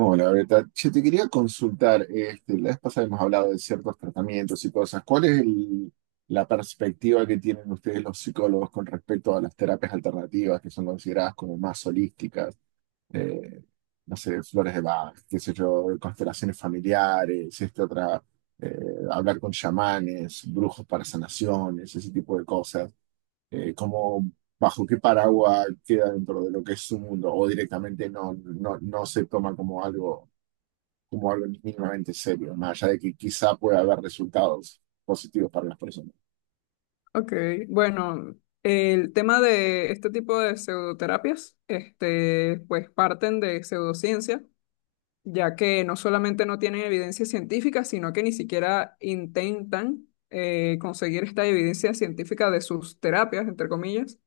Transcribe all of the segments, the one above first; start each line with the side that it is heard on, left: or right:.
right: Hola, Beta. Che, te quería consultar, la vez pasada hemos hablado de ciertos tratamientos y cosas. ¿La perspectiva que tienen ustedes los psicólogos con respecto a las terapias alternativas que son consideradas como más holísticas? Eh, no sé, flores de Bach, qué sé yo, constelaciones familiares, eh, hablar con chamanes, brujos para sanaciones, ese tipo de cosas. Eh, ¿cómo, bajo qué paraguas queda dentro de lo que es su mundo, o directamente no se toma como algo mínimamente serio, más allá de que quizá pueda haber resultados positivos para las personas.
left: Ok, bueno, el tema de este tipo de pseudoterapias, este, pues parten de pseudociencia ya que no solamente no tienen evidencia científica, sino que ni siquiera intentan conseguir esta evidencia científica de sus terapias, entre comillas.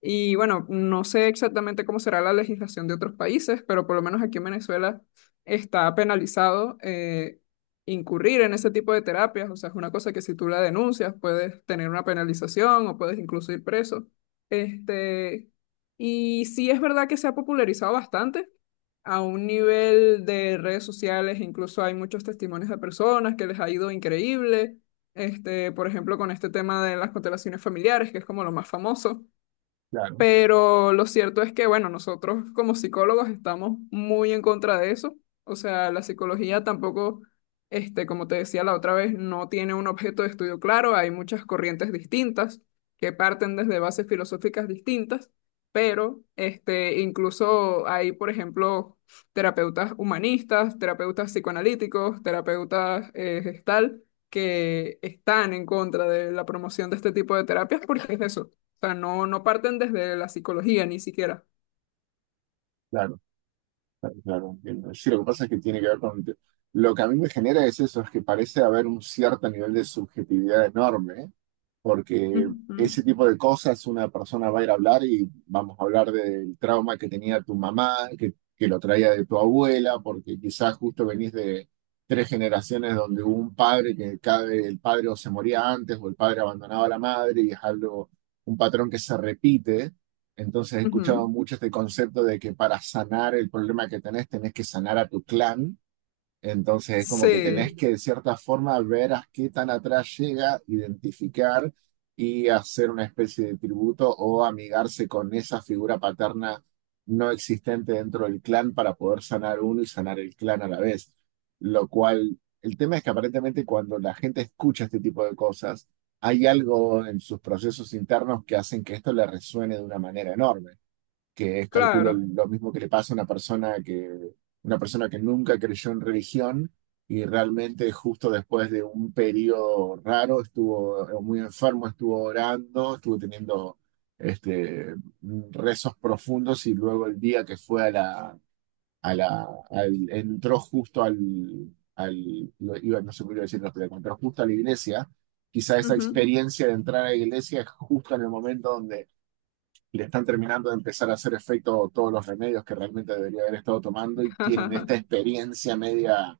left: Y bueno, no sé exactamente cómo será la legislación de otros países, pero por lo menos aquí en Venezuela está penalizado incurrir en ese tipo de terapias. O sea, es una cosa que si tú la denuncias puedes tener una penalización o puedes incluso ir preso. Este, y sí es verdad que se ha popularizado bastante a un nivel de redes sociales, incluso hay muchos testimonios de personas que les ha ido increíble, este, por ejemplo, con este tema de las constelaciones familiares, que es como lo más famoso.
right: Claro,
left: Pero lo cierto es que, bueno, nosotros como psicólogos estamos muy en contra de eso. O sea, la psicología tampoco, este, como te decía la otra vez, no tiene un objeto de estudio claro. Hay muchas corrientes distintas que parten desde bases filosóficas distintas, pero este, incluso hay, por ejemplo, terapeutas humanistas, terapeutas psicoanalíticos, terapeutas gestal, que están en contra de la promoción de este tipo de terapias porque es eso sea, no, no parten desde la psicología ni siquiera.
right: claro, claro, claro, entiendo. Sí, lo que pasa es que tiene que ver con... Lo que a mí me genera es eso, es que parece haber un cierto nivel de subjetividad enorme porque ese
left: Ujú,
right: tipo de cosas una persona va a ir a hablar y vamos a hablar del trauma que tenía tu mamá, que lo traía de tu abuela, porque quizás justo venís de tres generaciones donde hubo un padre que cada vez el padre o se moría antes o el padre abandonaba a la madre y es algo, un patrón que se repite. Entonces he escuchado
left: ujú.
right: mucho este concepto de que para sanar el problema que tenés, tenés que sanar a tu clan. Entonces es como que tenés.
left: Sí,
right: Sí. Que de cierta forma ver a qué tan atrás llega, identificar y hacer una especie de tributo o amigarse con esa figura paterna no existente dentro del clan para poder sanar uno y sanar el clan a la vez. Lo cual, el tema es que aparentemente cuando la gente escucha este tipo de cosas, hay algo en sus procesos internos que hacen que esto le resuene de una manera enorme que es, calculo,
left: claro.
right: lo mismo que le pasa a una persona que nunca creyó en religión y realmente justo después de un periodo raro estuvo muy enfermo, estuvo orando, estuvo teniendo este, rezos profundos y luego el día que fue entró justo iba, no sé cómo iba a decirlo, pero entró justo a la iglesia. Quizá esa
left: Ujú.
right: experiencia de entrar a la iglesia es justo en el momento le están terminando de empezar a hacer efecto todos los remedios que realmente debería haber estado tomando y tienen esta experiencia media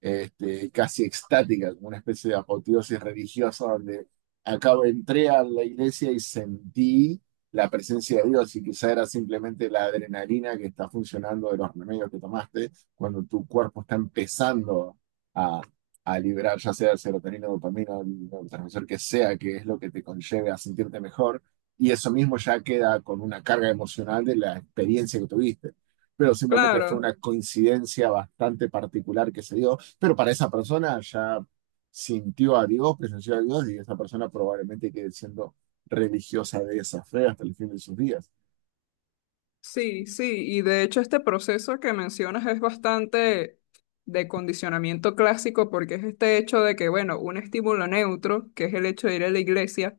right: casi extática, como una especie de apoteosis religiosa donde acabo, entré a la iglesia y sentí la presencia de Dios y quizá era simplemente la adrenalina que está funcionando de los remedios que tomaste cuando tu cuerpo está empezando a, a liberar ya sea serotonina, dopamina, el neurotransmisor que sea, que es lo que te conlleve a sentirte mejor. Y eso mismo ya queda con una carga emocional de la experiencia que tuviste. Pero simplemente fue
left: Claro,
right: una coincidencia bastante particular que se dio, pero para esa persona ya sintió a Dios, presenció a Dios y esa persona probablemente quede siendo religiosa de esa fe hasta el fin de sus días.
left: sí, sí. Y de hecho este proceso que mencionas es bastante de condicionamiento clásico porque es este hecho de que, bueno, un estímulo neutro, que es el hecho de ir a la iglesia,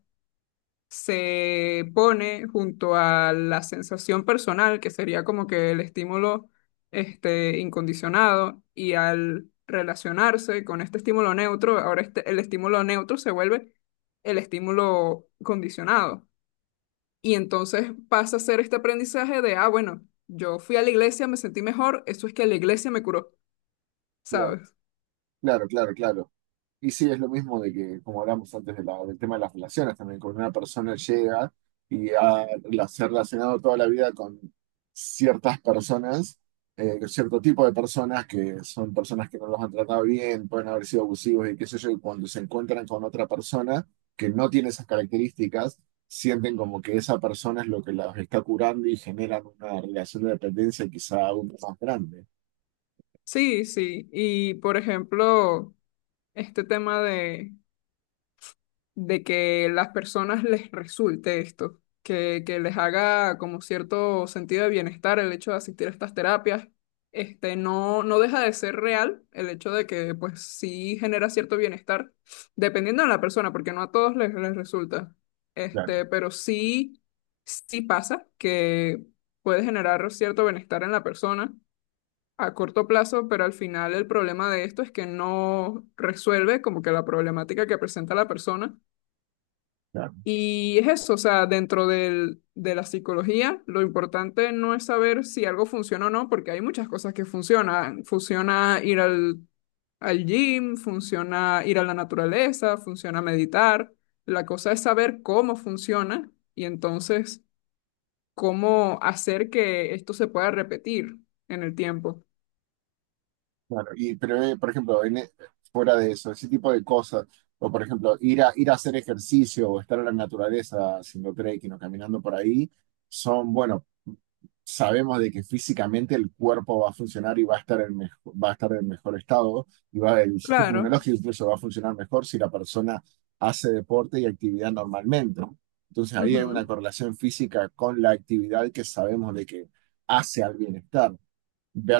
left: se pone junto a la sensación personal, que sería como que el estímulo este, incondicionado, y al relacionarse con este estímulo neutro, ahora este, el estímulo neutro se vuelve el estímulo condicionado. Y entonces pasa a ser este aprendizaje de, ah, bueno, yo fui a la iglesia, me sentí mejor, eso es que la iglesia me curó,
right: Claro,
left: ¿sabes?
right: claro, claro, claro. Y sí, es lo mismo de que, como hablamos antes del tema de las relaciones también, cuando una persona llega y se ha relacionado toda la vida con ciertas personas, con cierto tipo de personas que son personas que no los han tratado bien, pueden haber sido abusivos y qué sé yo, y cuando se encuentran con otra persona que no tiene esas características, sienten como que esa persona es lo que los está curando y generan una relación de dependencia quizá aún más grande.
left: Sí, sí. Y por ejemplo, este tema de que las personas les resulte esto, que les haga como cierto sentido de bienestar el hecho de asistir a estas terapias. Este, no, no deja de ser real el hecho de que pues sí genera cierto bienestar, dependiendo de la persona, porque no a todos les resulta.
right: Claro,
left: Este, pero sí, sí pasa que puede generar cierto bienestar en la persona a corto plazo, pero al final el problema de esto es que no resuelve como que la problemática que presenta la persona
right: claro.
left: y es eso, o sea, dentro de la psicología, lo importante no es saber si algo funciona o no, porque hay muchas cosas que funcionan. Funciona ir al gym, funciona ir a la naturaleza, funciona meditar. La cosa es saber cómo funciona y entonces cómo hacer que esto se pueda repetir en el tiempo.
right: Claro, y, pero, por ejemplo, fuera de eso, ese tipo de cosas, o por ejemplo, ir a hacer ejercicio o estar en la naturaleza haciendo trekking o caminando por ahí, son, bueno, sabemos de que físicamente el cuerpo va a funcionar y va a estar en va a estar en mejor estado, y va, el sistema
left: Claro.
right: inmunológico incluso va a funcionar mejor si la persona hace deporte y actividad normalmente. Entonces ahí hay una
left: Ujú,
right: correlación física con la actividad que sabemos de que hace al bienestar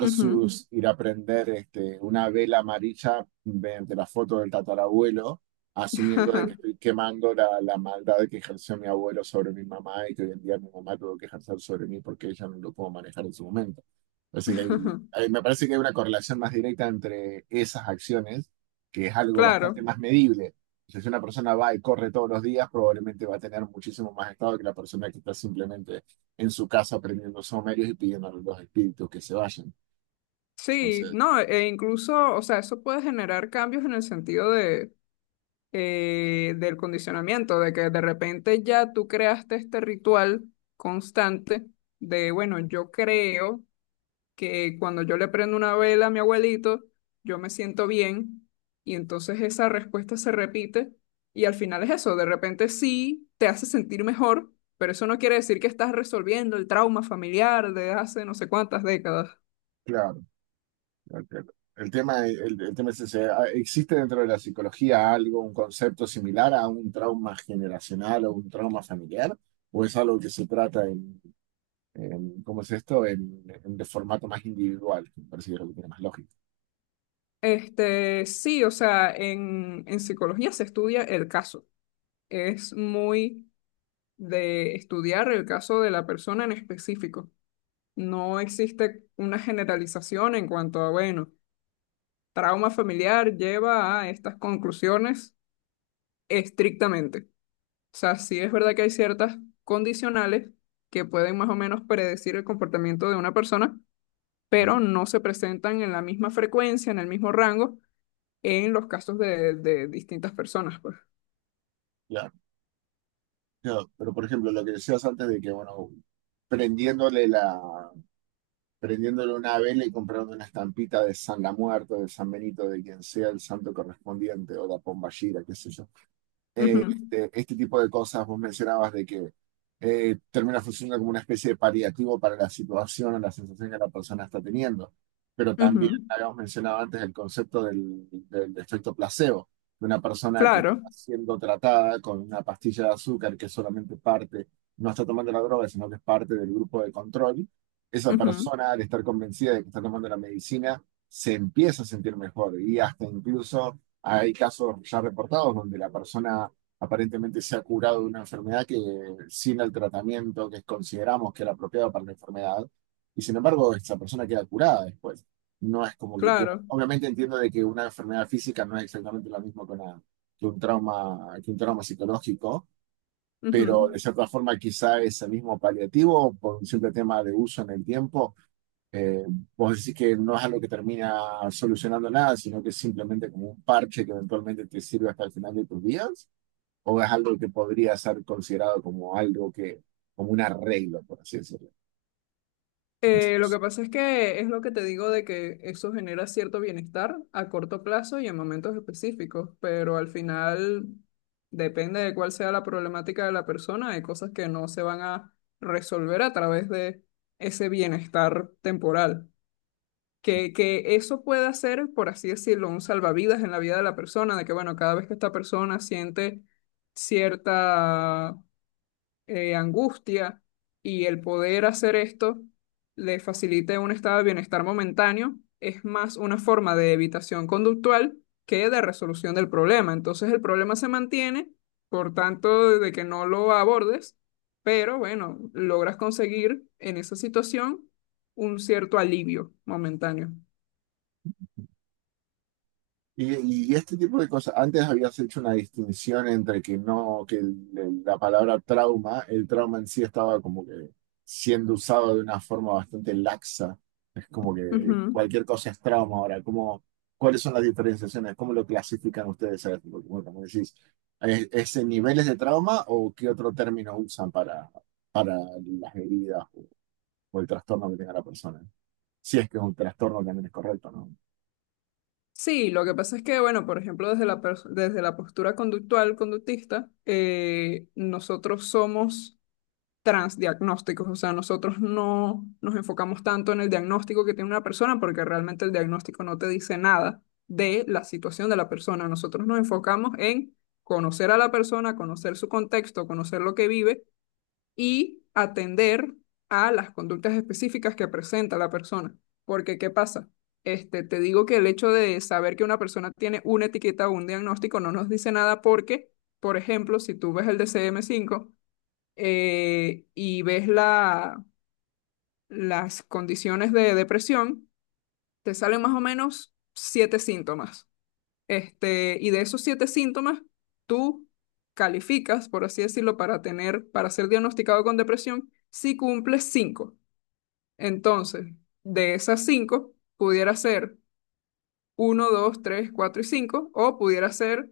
left: ujú.
right: ir a prender una vela amarilla mediante la foto del tatarabuelo, asumiendo de que estoy quemando la maldad que ejerció mi abuelo sobre mi mamá y que hoy en día mi mamá tuvo que ejercer sobre mí porque ella no lo pudo manejar en su momento. Así que me parece que hay una correlación más directa entre esas acciones, que es algo bastante
left: Claro.
right: más medible. O sea, si una persona va y corre todos los días, probablemente va a tener muchísimo más estado que la persona que está simplemente en su casa prendiendo sumerios y pidiendo a los espíritus que se vayan.
left: Sí,
right: Entonces,
left: no, e incluso, o sea, eso puede generar cambios en el sentido de, del condicionamiento, de que de repente ya tú creaste este ritual constante de, bueno, yo creo que cuando yo le prendo una vela a mi abuelito, yo me siento bien, y entonces esa respuesta se repite, y al final es eso, de repente sí te hace sentir mejor, pero eso no quiere decir que estás resolviendo el trauma familiar de hace no sé cuántas décadas.
right: claro, entiendo. El tema es ese. Ah, ¿existe dentro de la psicología algo, un concepto similar a un trauma generacional o un trauma familiar? ¿O es algo que se trata ¿cómo es esto? En de formato más individual, que me parece que es lo que tiene más lógica.
left: Este, sí, o sea, en psicología se estudia el caso. Es muy de estudiar el caso de la persona en específico. No existe una generalización en cuanto a, bueno, trauma familiar lleva a estas conclusiones estrictamente. O sea, sí es verdad que hay ciertas condicionales que pueden más o menos predecir el comportamiento de una persona,
right: Ujú.
left: pero no se presentan en la misma frecuencia, en el mismo rango, en los casos de distintas personas, pues.
right: Claro, claro. Pero por ejemplo, lo que decías antes de que, bueno, prendiéndole la, prendiéndole una vela y comprando una estampita de San La Muerte, de San Benito, de quien sea el santo correspondiente, o la Pomballera, qué sé yo,
left: Ujú,
right: este tipo de cosas, vos mencionabas de que termina funcionando como una especie de paliativo para la situación o la sensación que la persona está teniendo. Pero
left: ujú,
right: también habíamos mencionado antes el concepto del efecto placebo, de una persona que
left: claro,
right: está siendo tratada con una pastilla de azúcar que es solamente parte, no está tomando la droga, sino que es parte del grupo de control. Esa
left: ujú,
right: persona, al estar convencida de que está tomando la medicina, se empieza a sentir mejor y hasta incluso hay casos ya reportados donde la persona aparentemente se ha curado de una enfermedad que sin el tratamiento que consideramos que era apropiado para la enfermedad, y sin embargo esa persona queda curada después. No es como que queda...
left: claro.
right: Obviamente entiendo de que una enfermedad física no es exactamente lo mismo que, que un trauma psicológico, pero
left: Ujú.
right: de cierta forma quizá es el mismo paliativo por un simple tema de uso en el tiempo. eh, Vos decís que no es algo que termina solucionando nada, sino que es simplemente como un parche que eventualmente te sirve hasta el final de tus días, o es algo que podría ser considerado como algo que, como un arreglo, por así decirlo.
left: Lo que pasa es que es lo que te digo de que eso genera cierto bienestar a corto plazo y en momentos específicos, pero al final depende de cuál sea la problemática de la persona, hay cosas que no se van a resolver a través de ese bienestar temporal. Que eso pueda ser, por así decirlo, un salvavidas en la vida de la persona, de que bueno, cada vez que esta persona siente cierta angustia y el poder hacer esto le facilite un estado de bienestar momentáneo, es más una forma de evitación conductual que de resolución del problema. Entonces el problema se mantiene, por tanto, de que no lo abordes, pero bueno, logras conseguir en esa situación un cierto alivio momentáneo.
right: Y este tipo de cosas, antes habías hecho una distinción entre que no, que la palabra trauma, el trauma en sí estaba como que siendo usado de una forma bastante laxa. Es como que
left: Ujú.
right: cualquier cosa es trauma ahora. ¿Cómo, cuáles son las diferenciaciones? ¿Cómo lo clasifican ustedes a esto? Bueno, como decís, ¿es en niveles de trauma o qué otro término usan para las heridas o el trastorno que tenga la persona? Si es que es un trastorno también es correcto, ¿no?
left: Sí, lo que pasa es que, bueno, por ejemplo, desde la postura conductual, conductista, nosotros somos transdiagnósticos, o sea, nosotros no nos enfocamos tanto en el diagnóstico que tiene una persona porque realmente el diagnóstico no te dice nada de la situación de la persona. Nosotros nos enfocamos en conocer a la persona, conocer su contexto, conocer lo que vive y atender a las conductas específicas que presenta la persona. Porque, ¿qué pasa? Este, te digo que el hecho de saber que una persona tiene una etiqueta o un diagnóstico no nos dice nada porque, por ejemplo, si tú ves el DCM5, y ves las condiciones de depresión, te salen más o menos siete síntomas. Este, y de esos siete síntomas, tú calificas, por así decirlo, para tener, para ser diagnosticado con depresión si cumples cinco. Entonces, de esas cinco, pudiera ser uno, dos, tres, 4 y 5 o pudiera ser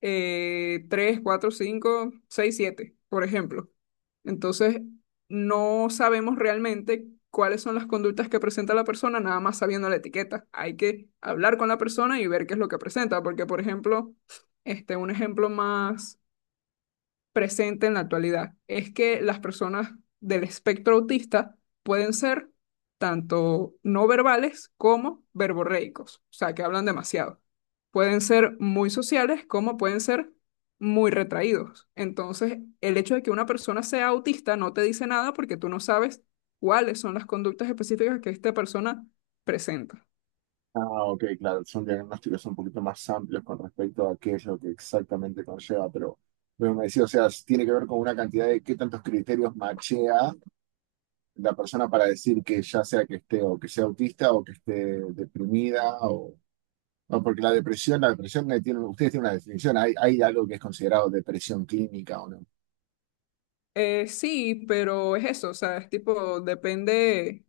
left: 3, 4, 5, 6, 7, por ejemplo. Entonces, no sabemos realmente cuáles son las conductas que presenta la persona, nada más sabiendo la etiqueta. Hay que hablar con la persona y ver qué es lo que presenta, porque, por ejemplo, este, un ejemplo más presente en la actualidad, es que las personas del espectro autista pueden ser tanto no verbales como verborreicos, o sea, que hablan demasiado. Pueden ser muy sociales como pueden ser muy retraídos. Entonces, el hecho de que una persona sea autista no te dice nada porque tú no sabes cuáles son las conductas específicas que esta persona presenta.
right: Ah, ok, claro, son diagnósticos un poquito más amplios con respecto a qué es lo que exactamente conlleva, pero me decía, o sea, tiene que ver con una cantidad de qué tantos criterios machea la persona para decir que ya sea que esté o que sea autista o que esté deprimida o... No, porque la depresión tiene, ustedes tienen una definición, hay algo que es considerado depresión clínica o no,
left: Sí, pero es eso, o sea, es tipo, depende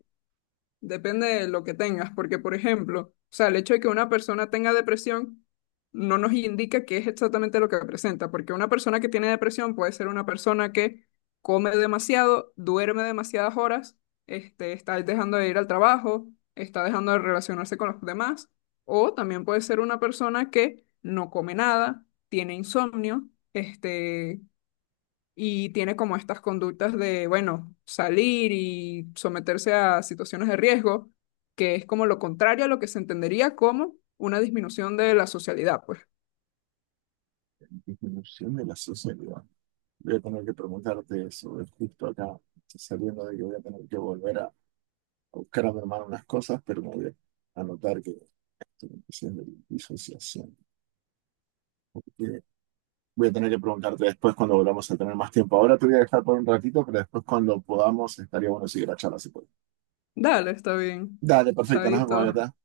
left: Depende de lo que tengas, porque por ejemplo, o sea, el hecho de que una persona tenga depresión no nos indica qué es exactamente lo que presenta, porque una persona que tiene depresión puede ser una persona que come demasiado, duerme demasiadas horas, este, está dejando de ir al trabajo, está dejando de relacionarse con los demás, o también puede ser una persona que no come nada, tiene insomnio, este, y tiene como estas conductas de, bueno, salir y someterse a situaciones de riesgo, que es como lo contrario a lo que se entendería como una disminución de la socialidad, pues.
right: disminución de la sociedad. Voy a tener que preguntarte eso, es justo acá, sabiendo de que voy a tener que volver buscar a mi hermano unas cosas, pero me voy a anotar que estoy en presión de disociación. Eh, Voy a tener que preguntarte después cuando volvamos a tener más tiempo. Ahora te voy a dejar por un ratito, pero después cuando podamos estaría bueno seguir la charla si puedes.
left: Dale, está bien.
right: Dale, perfecto, nos vemos
left: Chaito.
right: acá.